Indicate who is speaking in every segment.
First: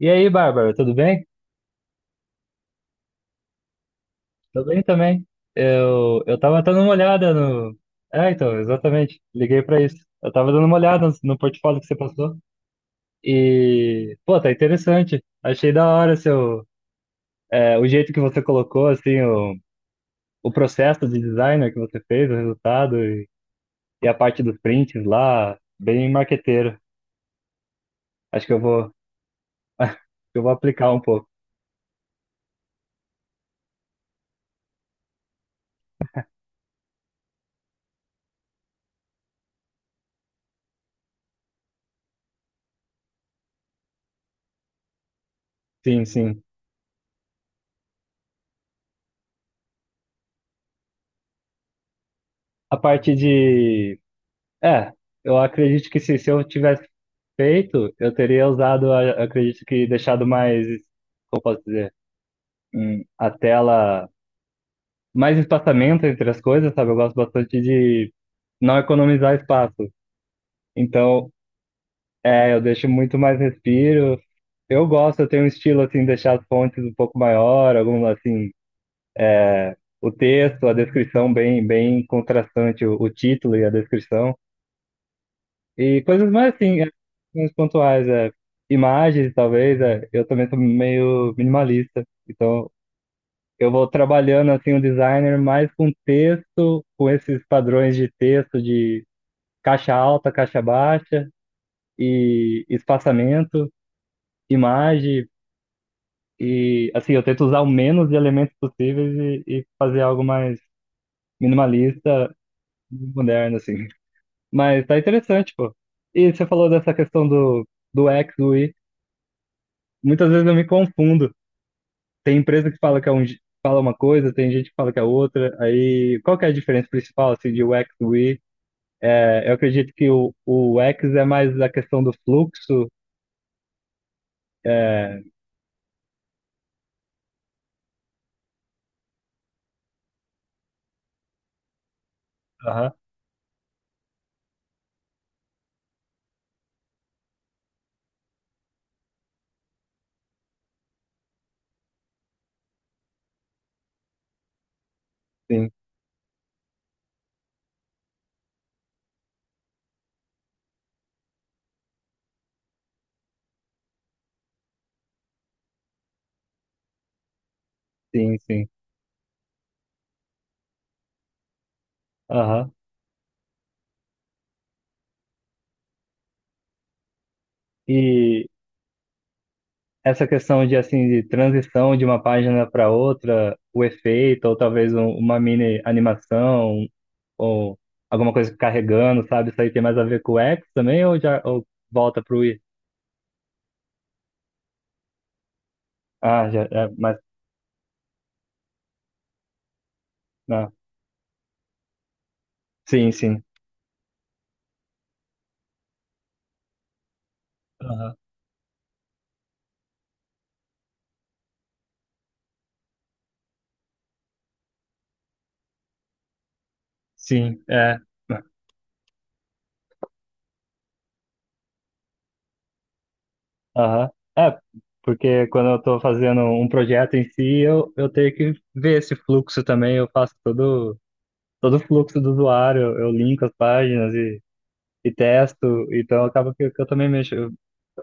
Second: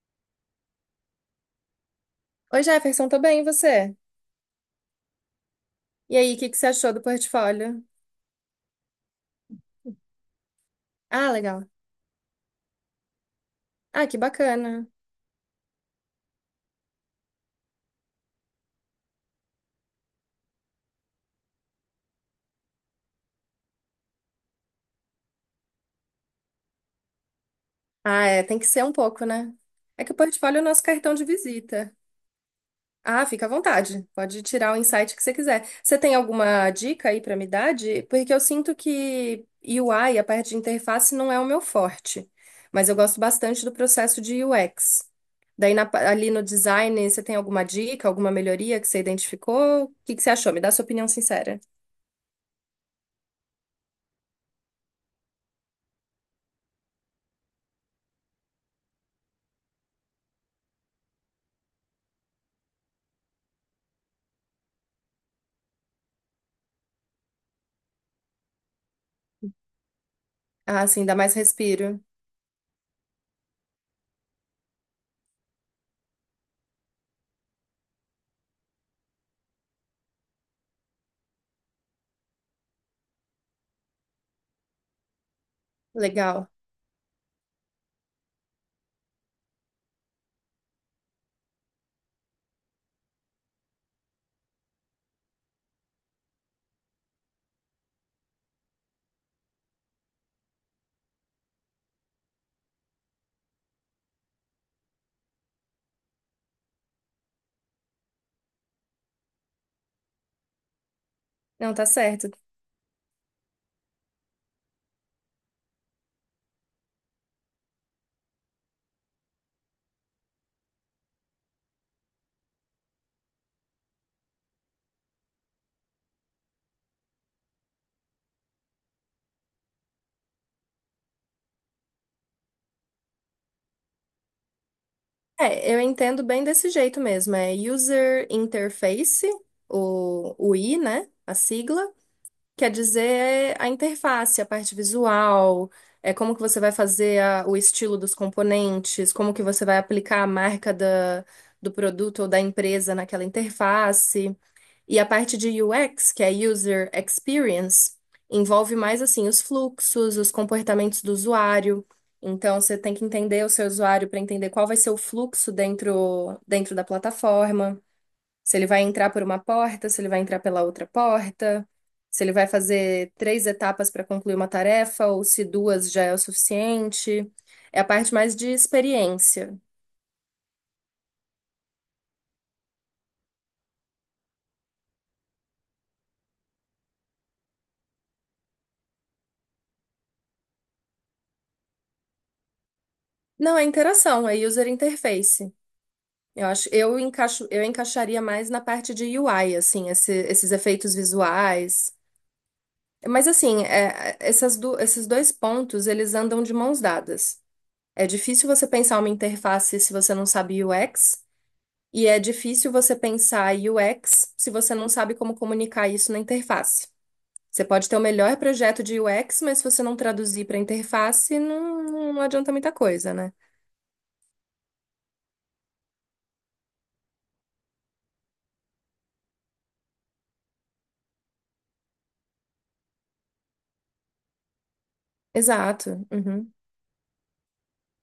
Speaker 1: E aí, Bárbara, tudo bem?
Speaker 2: Oi, Jefferson, tô bem, e você?
Speaker 1: Tudo bem também.
Speaker 2: E
Speaker 1: Eu,
Speaker 2: aí,
Speaker 1: eu
Speaker 2: o que que
Speaker 1: tava
Speaker 2: você
Speaker 1: dando uma
Speaker 2: achou do
Speaker 1: olhada no.
Speaker 2: portfólio?
Speaker 1: É, então, exatamente. Liguei pra isso. Eu tava dando uma olhada no,
Speaker 2: Ah,
Speaker 1: no
Speaker 2: legal.
Speaker 1: portfólio que você passou.
Speaker 2: Ah, que
Speaker 1: E, pô, tá
Speaker 2: bacana.
Speaker 1: interessante. Achei da hora seu, é, o jeito que você colocou, assim, o processo de designer que você fez, o resultado e a parte dos prints lá, bem marqueteiro.
Speaker 2: Ah, é,
Speaker 1: Acho que
Speaker 2: tem
Speaker 1: eu
Speaker 2: que ser um
Speaker 1: vou,
Speaker 2: pouco, né? É que o
Speaker 1: eu vou
Speaker 2: portfólio é o nosso
Speaker 1: aplicar um
Speaker 2: cartão de
Speaker 1: pouco.
Speaker 2: visita. Ah, fica à vontade. Pode tirar o insight que você quiser. Você tem alguma dica aí pra me dar? Porque eu sinto que UI, a parte de interface, não é o meu forte. Mas eu gosto bastante do processo de UX. Daí
Speaker 1: Sim,
Speaker 2: ali
Speaker 1: sim.
Speaker 2: no design, você tem alguma dica, alguma melhoria que você identificou? O que que você achou? Me dá sua opinião sincera.
Speaker 1: A parte de. É, eu acredito que se eu tivesse feito, eu teria usado, acredito que deixado mais, como posso dizer, a tela, mais espaçamento entre as coisas, sabe? Eu gosto bastante de não economizar espaço.
Speaker 2: Ah, sim, dá
Speaker 1: Então,
Speaker 2: mais respiro.
Speaker 1: é, eu deixo muito mais respiro. Eu gosto, eu tenho um estilo assim, deixar as fontes um pouco maior, algum assim, o texto, a descrição bem, bem contrastante, o título e a descrição. E coisas
Speaker 2: Legal.
Speaker 1: mais assim, é, uns pontuais, é, imagens, talvez, é, eu também sou meio minimalista. Então, eu vou trabalhando assim o designer mais com texto, com esses padrões de texto de caixa alta, caixa baixa e espaçamento, imagem e assim eu tento usar o menos de elementos possíveis e fazer algo mais
Speaker 2: Não, tá certo.
Speaker 1: minimalista, moderno assim. Mas tá interessante, pô. E você falou dessa questão do X, do Y. Muitas vezes eu me confundo. Tem empresa que fala que é um, fala uma coisa, tem gente que fala que é outra. Aí qual que é a diferença principal assim de U X UX, UI. É, eu acredito que o X é mais a questão do fluxo. É,
Speaker 2: É, eu entendo bem desse jeito mesmo. É User Interface, o I, né? A sigla. Quer
Speaker 1: aham,
Speaker 2: dizer é a interface, a parte visual, é como que você vai fazer o estilo dos componentes, como que você vai aplicar a marca da, do produto ou da empresa naquela interface. E a parte de
Speaker 1: sim,
Speaker 2: UX, que é User Experience, envolve mais assim os fluxos, os comportamentos do usuário. Então você tem que entender o seu usuário para entender qual vai ser o fluxo dentro da plataforma.
Speaker 1: sim,
Speaker 2: Se ele
Speaker 1: sim.
Speaker 2: vai entrar por uma porta, se ele vai entrar pela outra porta, se ele vai
Speaker 1: Aham.
Speaker 2: fazer três etapas para concluir uma tarefa ou se duas já é o suficiente. É a parte mais
Speaker 1: E
Speaker 2: de experiência.
Speaker 1: essa questão de assim de transição de uma página para outra, o efeito, ou talvez uma mini animação, ou alguma coisa carregando, sabe? Isso aí tem mais a ver com o X também, ou já ou volta para o I.
Speaker 2: Não, é interação, é user interface. Eu
Speaker 1: Ah, já,
Speaker 2: acho,
Speaker 1: é,
Speaker 2: eu
Speaker 1: mas.
Speaker 2: encaixo, eu encaixaria mais na parte de UI, assim, esses
Speaker 1: Ah,
Speaker 2: efeitos visuais.
Speaker 1: sim,
Speaker 2: Mas
Speaker 1: sim.
Speaker 2: assim, é, essas esses dois pontos, eles andam de mãos dadas. É
Speaker 1: Aham.
Speaker 2: difícil você pensar uma interface se você não sabe UX, e é difícil você pensar UX se você não sabe como comunicar isso na interface.
Speaker 1: Sim,
Speaker 2: Você pode ter
Speaker 1: é.
Speaker 2: o melhor projeto de UX, mas se você não traduzir para interface, não, não adianta muita coisa, né?
Speaker 1: Aham. É, porque quando eu estou fazendo um projeto em si, eu tenho que ver esse fluxo também. Eu faço todo, todo o fluxo do usuário, eu linko as páginas e testo.
Speaker 2: Exato.
Speaker 1: Então,
Speaker 2: Uhum.
Speaker 1: acaba que eu também mexo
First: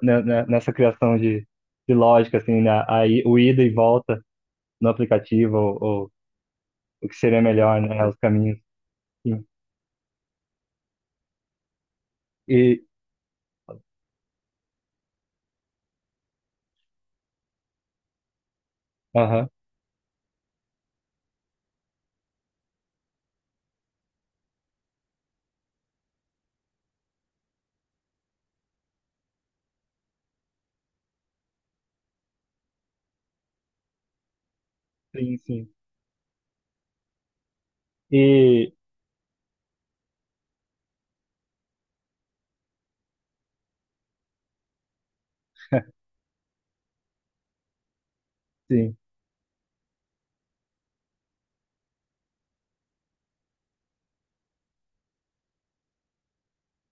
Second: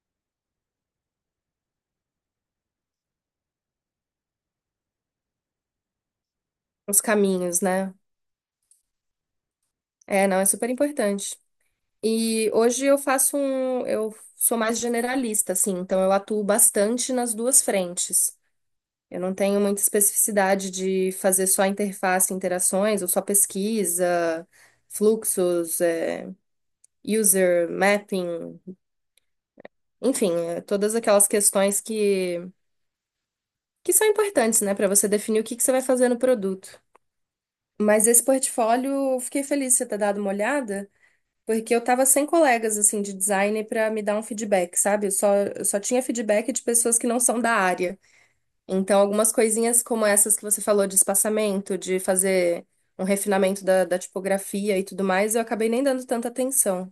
Speaker 1: né, nessa criação de lógica, assim, né? Aí, o ida e volta no aplicativo, ou
Speaker 2: Os
Speaker 1: o que seria
Speaker 2: caminhos,
Speaker 1: melhor,
Speaker 2: né?
Speaker 1: né? Os caminhos. Sim.
Speaker 2: É, não, é super importante. E
Speaker 1: E,
Speaker 2: hoje eu sou mais generalista, assim, então eu atuo bastante nas duas frentes. Eu não
Speaker 1: aham,
Speaker 2: tenho muita especificidade de fazer só interface, interações, ou só pesquisa, fluxos, é, user mapping, enfim, é, todas aquelas questões que são importantes, né, para você
Speaker 1: sim,
Speaker 2: definir o que que
Speaker 1: sim.
Speaker 2: você vai fazer no produto. Mas esse
Speaker 1: E,
Speaker 2: portfólio, eu fiquei feliz de você ter dado uma olhada. Porque eu tava sem colegas, assim, de designer pra me dar um feedback, sabe? Eu só tinha feedback de pessoas que não são da área.
Speaker 1: sim.
Speaker 2: Então, algumas coisinhas como essas que você falou de espaçamento, de fazer um refinamento da, da tipografia e tudo mais, eu acabei nem dando tanta atenção.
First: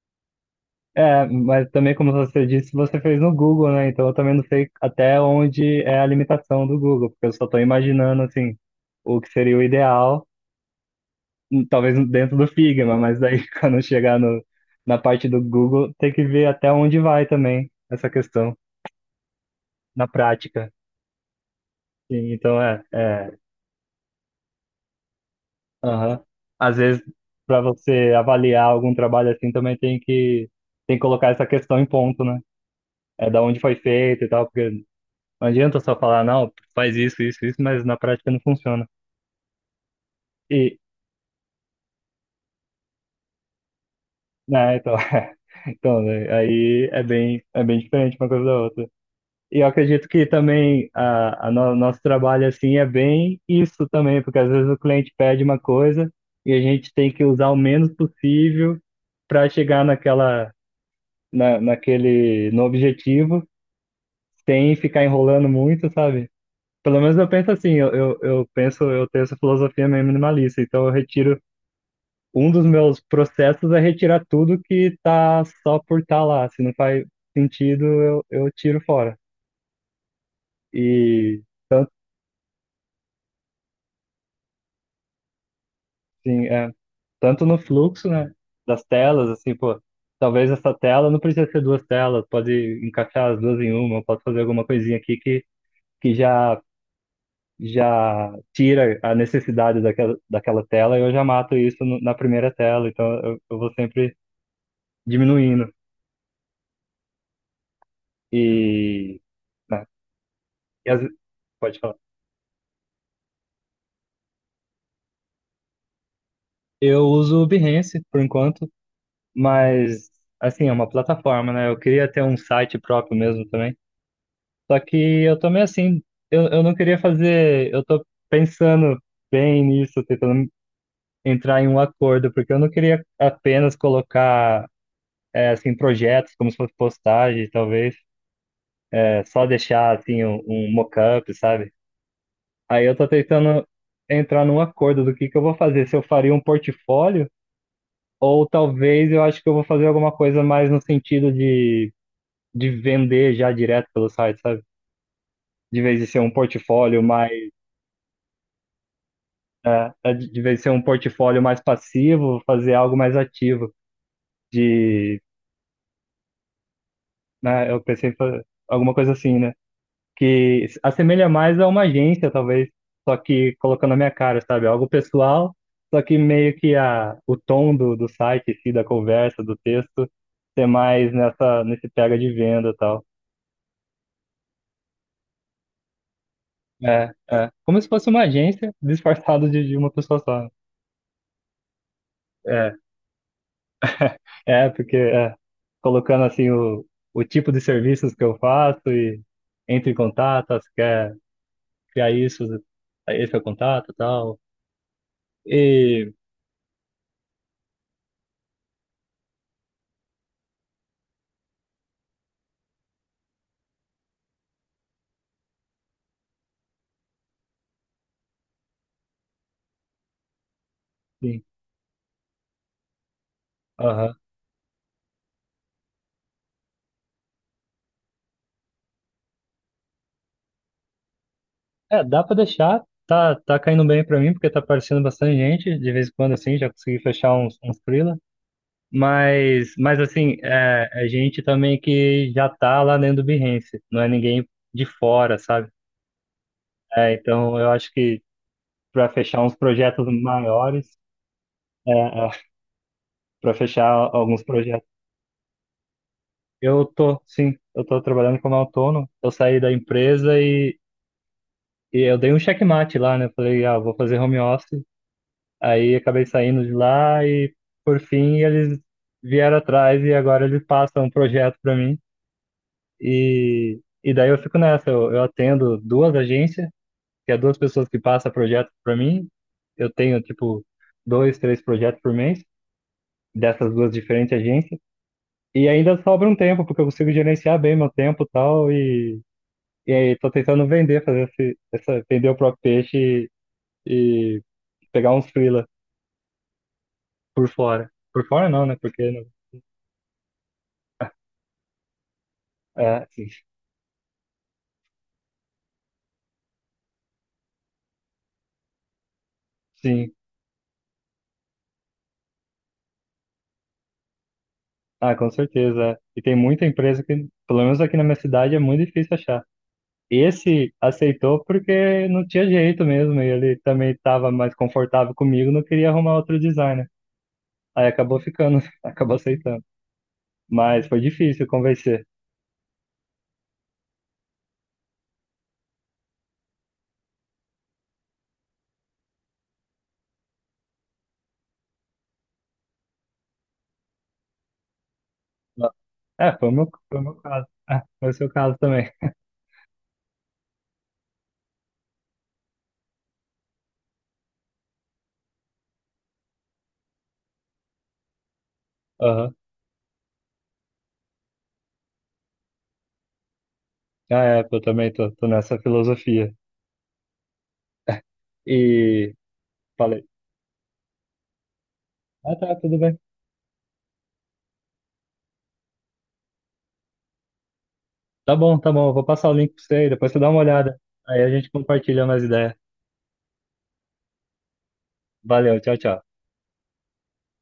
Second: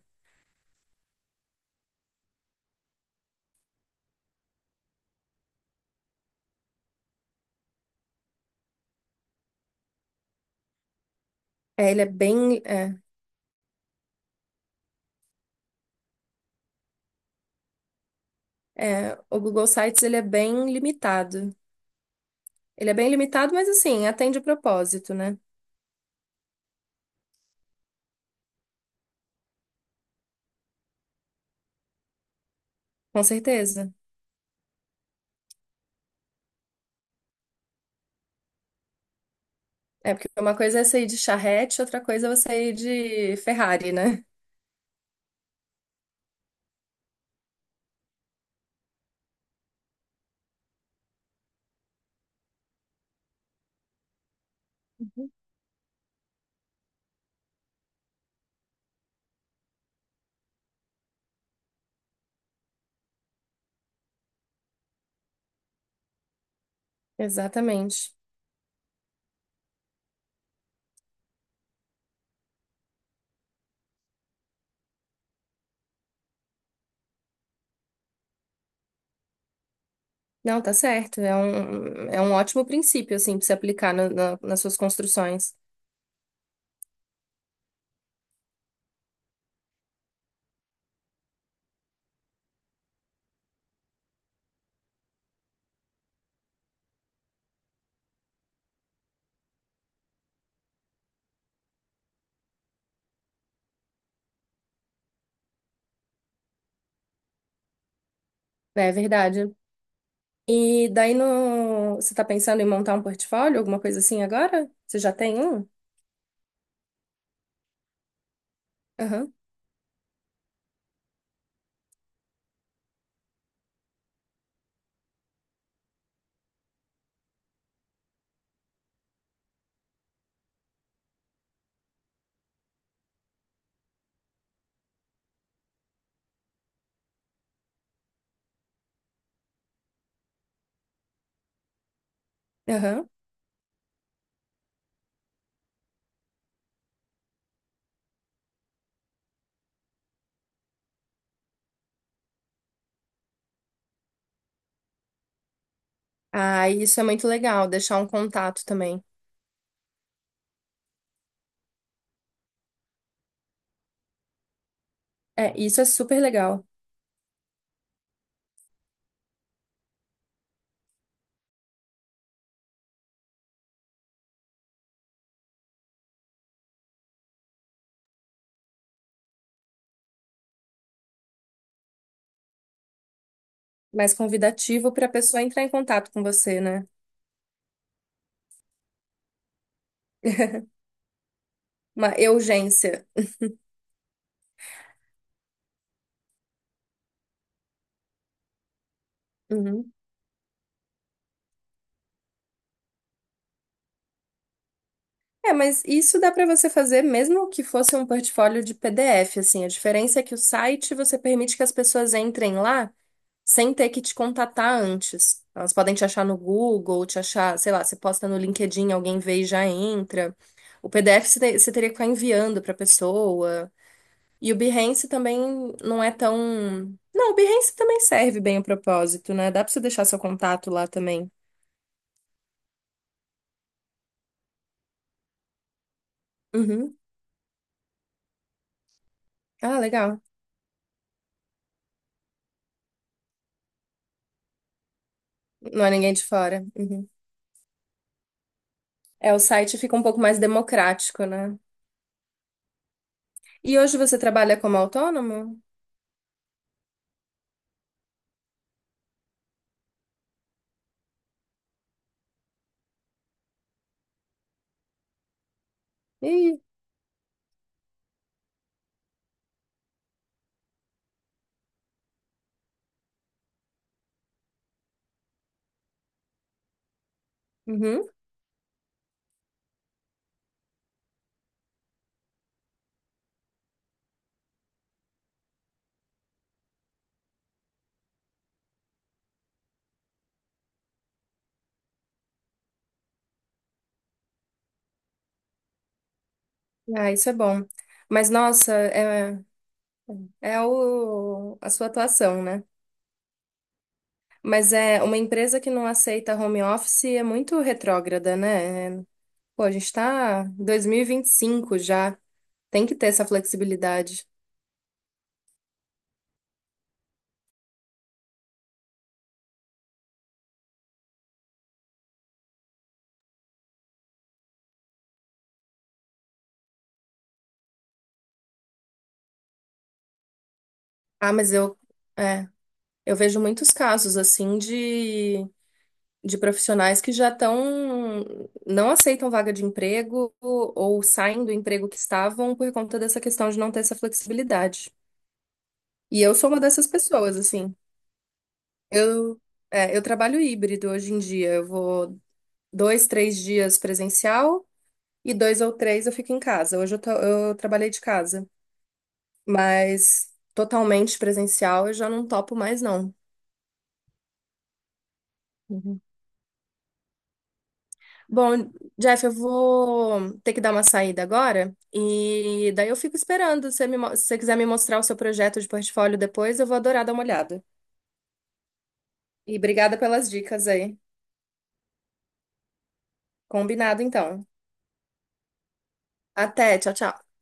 Speaker 1: É, mas também, como você disse, você fez no Google, né? Então eu também não sei até onde é a limitação do Google, porque eu só estou imaginando, assim, o que seria o ideal,
Speaker 2: É,
Speaker 1: talvez
Speaker 2: ele é
Speaker 1: dentro do
Speaker 2: bem... É,
Speaker 1: Figma, mas daí quando chegar no, na parte do Google, tem que ver até onde vai também essa questão
Speaker 2: é, o Google Sites,
Speaker 1: na
Speaker 2: ele é
Speaker 1: prática.
Speaker 2: bem limitado.
Speaker 1: Sim, então é,
Speaker 2: Ele é bem
Speaker 1: é,
Speaker 2: limitado, mas, assim, atende o propósito, né?
Speaker 1: aham. Às vezes, para você avaliar algum trabalho assim, também tem que colocar essa questão em ponto, né?
Speaker 2: Com
Speaker 1: É da onde foi
Speaker 2: certeza.
Speaker 1: feito e tal, porque não adianta só falar, não, faz isso, isso, isso, mas na prática não funciona.
Speaker 2: É, porque uma
Speaker 1: E,
Speaker 2: coisa é sair de charrete, outra coisa é você ir de Ferrari, né?
Speaker 1: né, então, então, né, aí é bem diferente uma coisa da outra. E eu acredito que também a, nosso trabalho, assim, é bem isso também, porque às vezes o cliente pede uma coisa e a gente tem que usar o menos possível para chegar naquela, na, naquele, no objetivo, sem ficar enrolando muito, sabe? Pelo menos eu penso assim, eu,
Speaker 2: Exatamente.
Speaker 1: eu penso, eu tenho essa filosofia meio minimalista, então eu retiro um dos meus processos é retirar tudo que tá só por estar tá lá. Se não faz sentido, eu tiro fora.
Speaker 2: Não, tá certo.
Speaker 1: E,
Speaker 2: É um ótimo princípio, assim, pra se aplicar nas suas construções.
Speaker 1: sim, é, tanto no fluxo, né, das telas, assim, pô, talvez essa tela não precisa ser duas telas, pode encaixar as duas em uma. Pode fazer alguma coisinha aqui que já, já tira a necessidade daquela, daquela tela e eu já mato isso na primeira tela. Então, eu vou sempre diminuindo.
Speaker 2: É
Speaker 1: E,
Speaker 2: verdade.
Speaker 1: né, e
Speaker 2: E
Speaker 1: as,
Speaker 2: daí
Speaker 1: pode falar.
Speaker 2: no... você tá pensando em montar um portfólio, alguma coisa assim agora? Você já tem um?
Speaker 1: Eu uso o Behance por enquanto,
Speaker 2: Aham,
Speaker 1: mas assim, é uma plataforma, né? Eu queria ter um site próprio mesmo também. Só que eu tô meio assim, eu não queria fazer, eu tô pensando bem nisso, tentando entrar em um acordo, porque eu não queria apenas colocar é, assim projetos como se fosse postagem, talvez, é, só deixar assim um, um mock-up, sabe? Aí eu tô
Speaker 2: aham.
Speaker 1: tentando entrar num acordo do que eu vou fazer, se eu faria um portfólio, ou talvez eu acho que eu vou fazer alguma coisa mais no sentido de vender já direto pelo site, sabe? De vez de ser um
Speaker 2: Ah, isso
Speaker 1: portfólio
Speaker 2: é muito
Speaker 1: mais,
Speaker 2: legal, deixar um contato também.
Speaker 1: né, é, de vez de ser um portfólio mais passivo, fazer algo mais ativo. De,
Speaker 2: É, isso é super legal.
Speaker 1: né, eu pensei em alguma coisa assim, né? Que se assemelha mais a uma agência, talvez, só que colocando a minha cara, sabe? Algo pessoal, só que meio que a, o tom do, do site, em si, da conversa, do texto, ser mais nessa, nesse pega de venda e tal.
Speaker 2: Mais convidativo para a pessoa entrar em contato com você, né?
Speaker 1: É, é. Como se fosse uma agência disfarçada de uma pessoa só.
Speaker 2: Uma
Speaker 1: É,
Speaker 2: urgência.
Speaker 1: é, porque é, colocando assim o tipo de serviços que eu faço e entre em
Speaker 2: Uhum.
Speaker 1: contato, se quer criar isso, esse é o contato e tal.
Speaker 2: É, mas
Speaker 1: E,
Speaker 2: isso dá para você fazer mesmo que fosse um portfólio de PDF, assim. A diferença é que o site você permite que as pessoas entrem lá sem ter que te contatar antes. Elas podem te achar no Google, te achar, sei lá, você posta no LinkedIn, alguém vê e já entra. O PDF
Speaker 1: sim,
Speaker 2: você teria que ficar enviando para pessoa.
Speaker 1: aham.
Speaker 2: E o Behance também não é tão. Não, o Behance também serve bem o propósito, né? Dá para você deixar seu contato lá também.
Speaker 1: É, dá pra deixar, tá, tá caindo bem pra mim, porque tá aparecendo bastante gente, de vez em quando assim, já
Speaker 2: Uhum.
Speaker 1: consegui fechar uns, uns freela.
Speaker 2: Ah,
Speaker 1: Mas
Speaker 2: legal.
Speaker 1: assim, é, é gente também que já tá lá dentro do Behance, não é ninguém de fora, sabe?
Speaker 2: Não é ninguém de fora. Uhum.
Speaker 1: É, então eu acho que para
Speaker 2: É, o
Speaker 1: fechar uns
Speaker 2: site fica um
Speaker 1: projetos
Speaker 2: pouco mais
Speaker 1: maiores,
Speaker 2: democrático, né?
Speaker 1: é, é, para
Speaker 2: E
Speaker 1: fechar
Speaker 2: hoje você
Speaker 1: alguns
Speaker 2: trabalha como
Speaker 1: projetos,
Speaker 2: autônomo?
Speaker 1: eu tô, sim, eu tô trabalhando como autônomo. Eu saí da empresa e eu dei um checkmate lá, né? Eu falei, ah, vou fazer home office. Aí acabei
Speaker 2: Ih,
Speaker 1: saindo de lá e por fim eles vieram atrás e agora eles passam um projeto para mim e e daí eu fico nessa. Eu atendo duas agências, que é duas pessoas que
Speaker 2: uhum.
Speaker 1: passam projeto para mim. Eu tenho tipo dois, três projetos por mês, dessas duas diferentes agências. E ainda sobra um tempo, porque eu consigo gerenciar bem meu tempo e tal, e aí tô tentando vender, fazer esse, essa, vender o próprio peixe e pegar uns freela
Speaker 2: Ah, isso é
Speaker 1: por
Speaker 2: bom.
Speaker 1: fora. Por
Speaker 2: Mas,
Speaker 1: fora não,
Speaker 2: nossa,
Speaker 1: né? Porque não,
Speaker 2: é, é o, a sua atuação, né?
Speaker 1: é, sim.
Speaker 2: Mas é uma empresa que não aceita home office é muito retrógrada, né? É, pô, a gente
Speaker 1: Sim.
Speaker 2: tá em 2025 já. Tem que ter essa flexibilidade.
Speaker 1: Ah, com certeza, é. E tem muita empresa que, pelo menos aqui na minha cidade, é muito difícil achar. Esse aceitou porque não tinha jeito mesmo, e ele também estava mais confortável comigo, não queria arrumar outro designer. Aí acabou ficando, acabou aceitando. Mas foi
Speaker 2: Ah,
Speaker 1: difícil
Speaker 2: mas eu,
Speaker 1: convencer.
Speaker 2: é, eu vejo muitos casos assim de profissionais que já estão, não aceitam vaga de emprego ou saem do emprego que estavam por conta dessa questão de não ter essa flexibilidade.
Speaker 1: Ah,
Speaker 2: E eu
Speaker 1: é,
Speaker 2: sou uma dessas
Speaker 1: foi o meu
Speaker 2: pessoas,
Speaker 1: caso.
Speaker 2: assim.
Speaker 1: É, foi o seu caso também.
Speaker 2: Eu, é, eu trabalho híbrido hoje em dia. Eu vou dois, três dias presencial e dois ou três eu fico em casa. Hoje eu, eu trabalhei de casa,
Speaker 1: Aham.
Speaker 2: mas totalmente presencial eu já não topo mais, não.
Speaker 1: Ah, é, eu também tô, tô nessa filosofia. É,
Speaker 2: Bom,
Speaker 1: e
Speaker 2: Jeff, eu
Speaker 1: falei,
Speaker 2: vou ter que dar uma saída agora
Speaker 1: ah, tá,
Speaker 2: e
Speaker 1: tudo
Speaker 2: daí eu
Speaker 1: bem.
Speaker 2: fico esperando. Se você se você quiser me mostrar o seu projeto de portfólio depois, eu vou adorar dar uma olhada.
Speaker 1: Tá bom, eu vou passar o link
Speaker 2: E
Speaker 1: pra você aí,
Speaker 2: obrigada
Speaker 1: depois você dá
Speaker 2: pelas
Speaker 1: uma
Speaker 2: dicas
Speaker 1: olhada.
Speaker 2: aí.
Speaker 1: Aí a gente compartilha mais ideias.
Speaker 2: Combinado, então.
Speaker 1: Valeu, tchau, tchau.
Speaker 2: Até, tchau, tchau.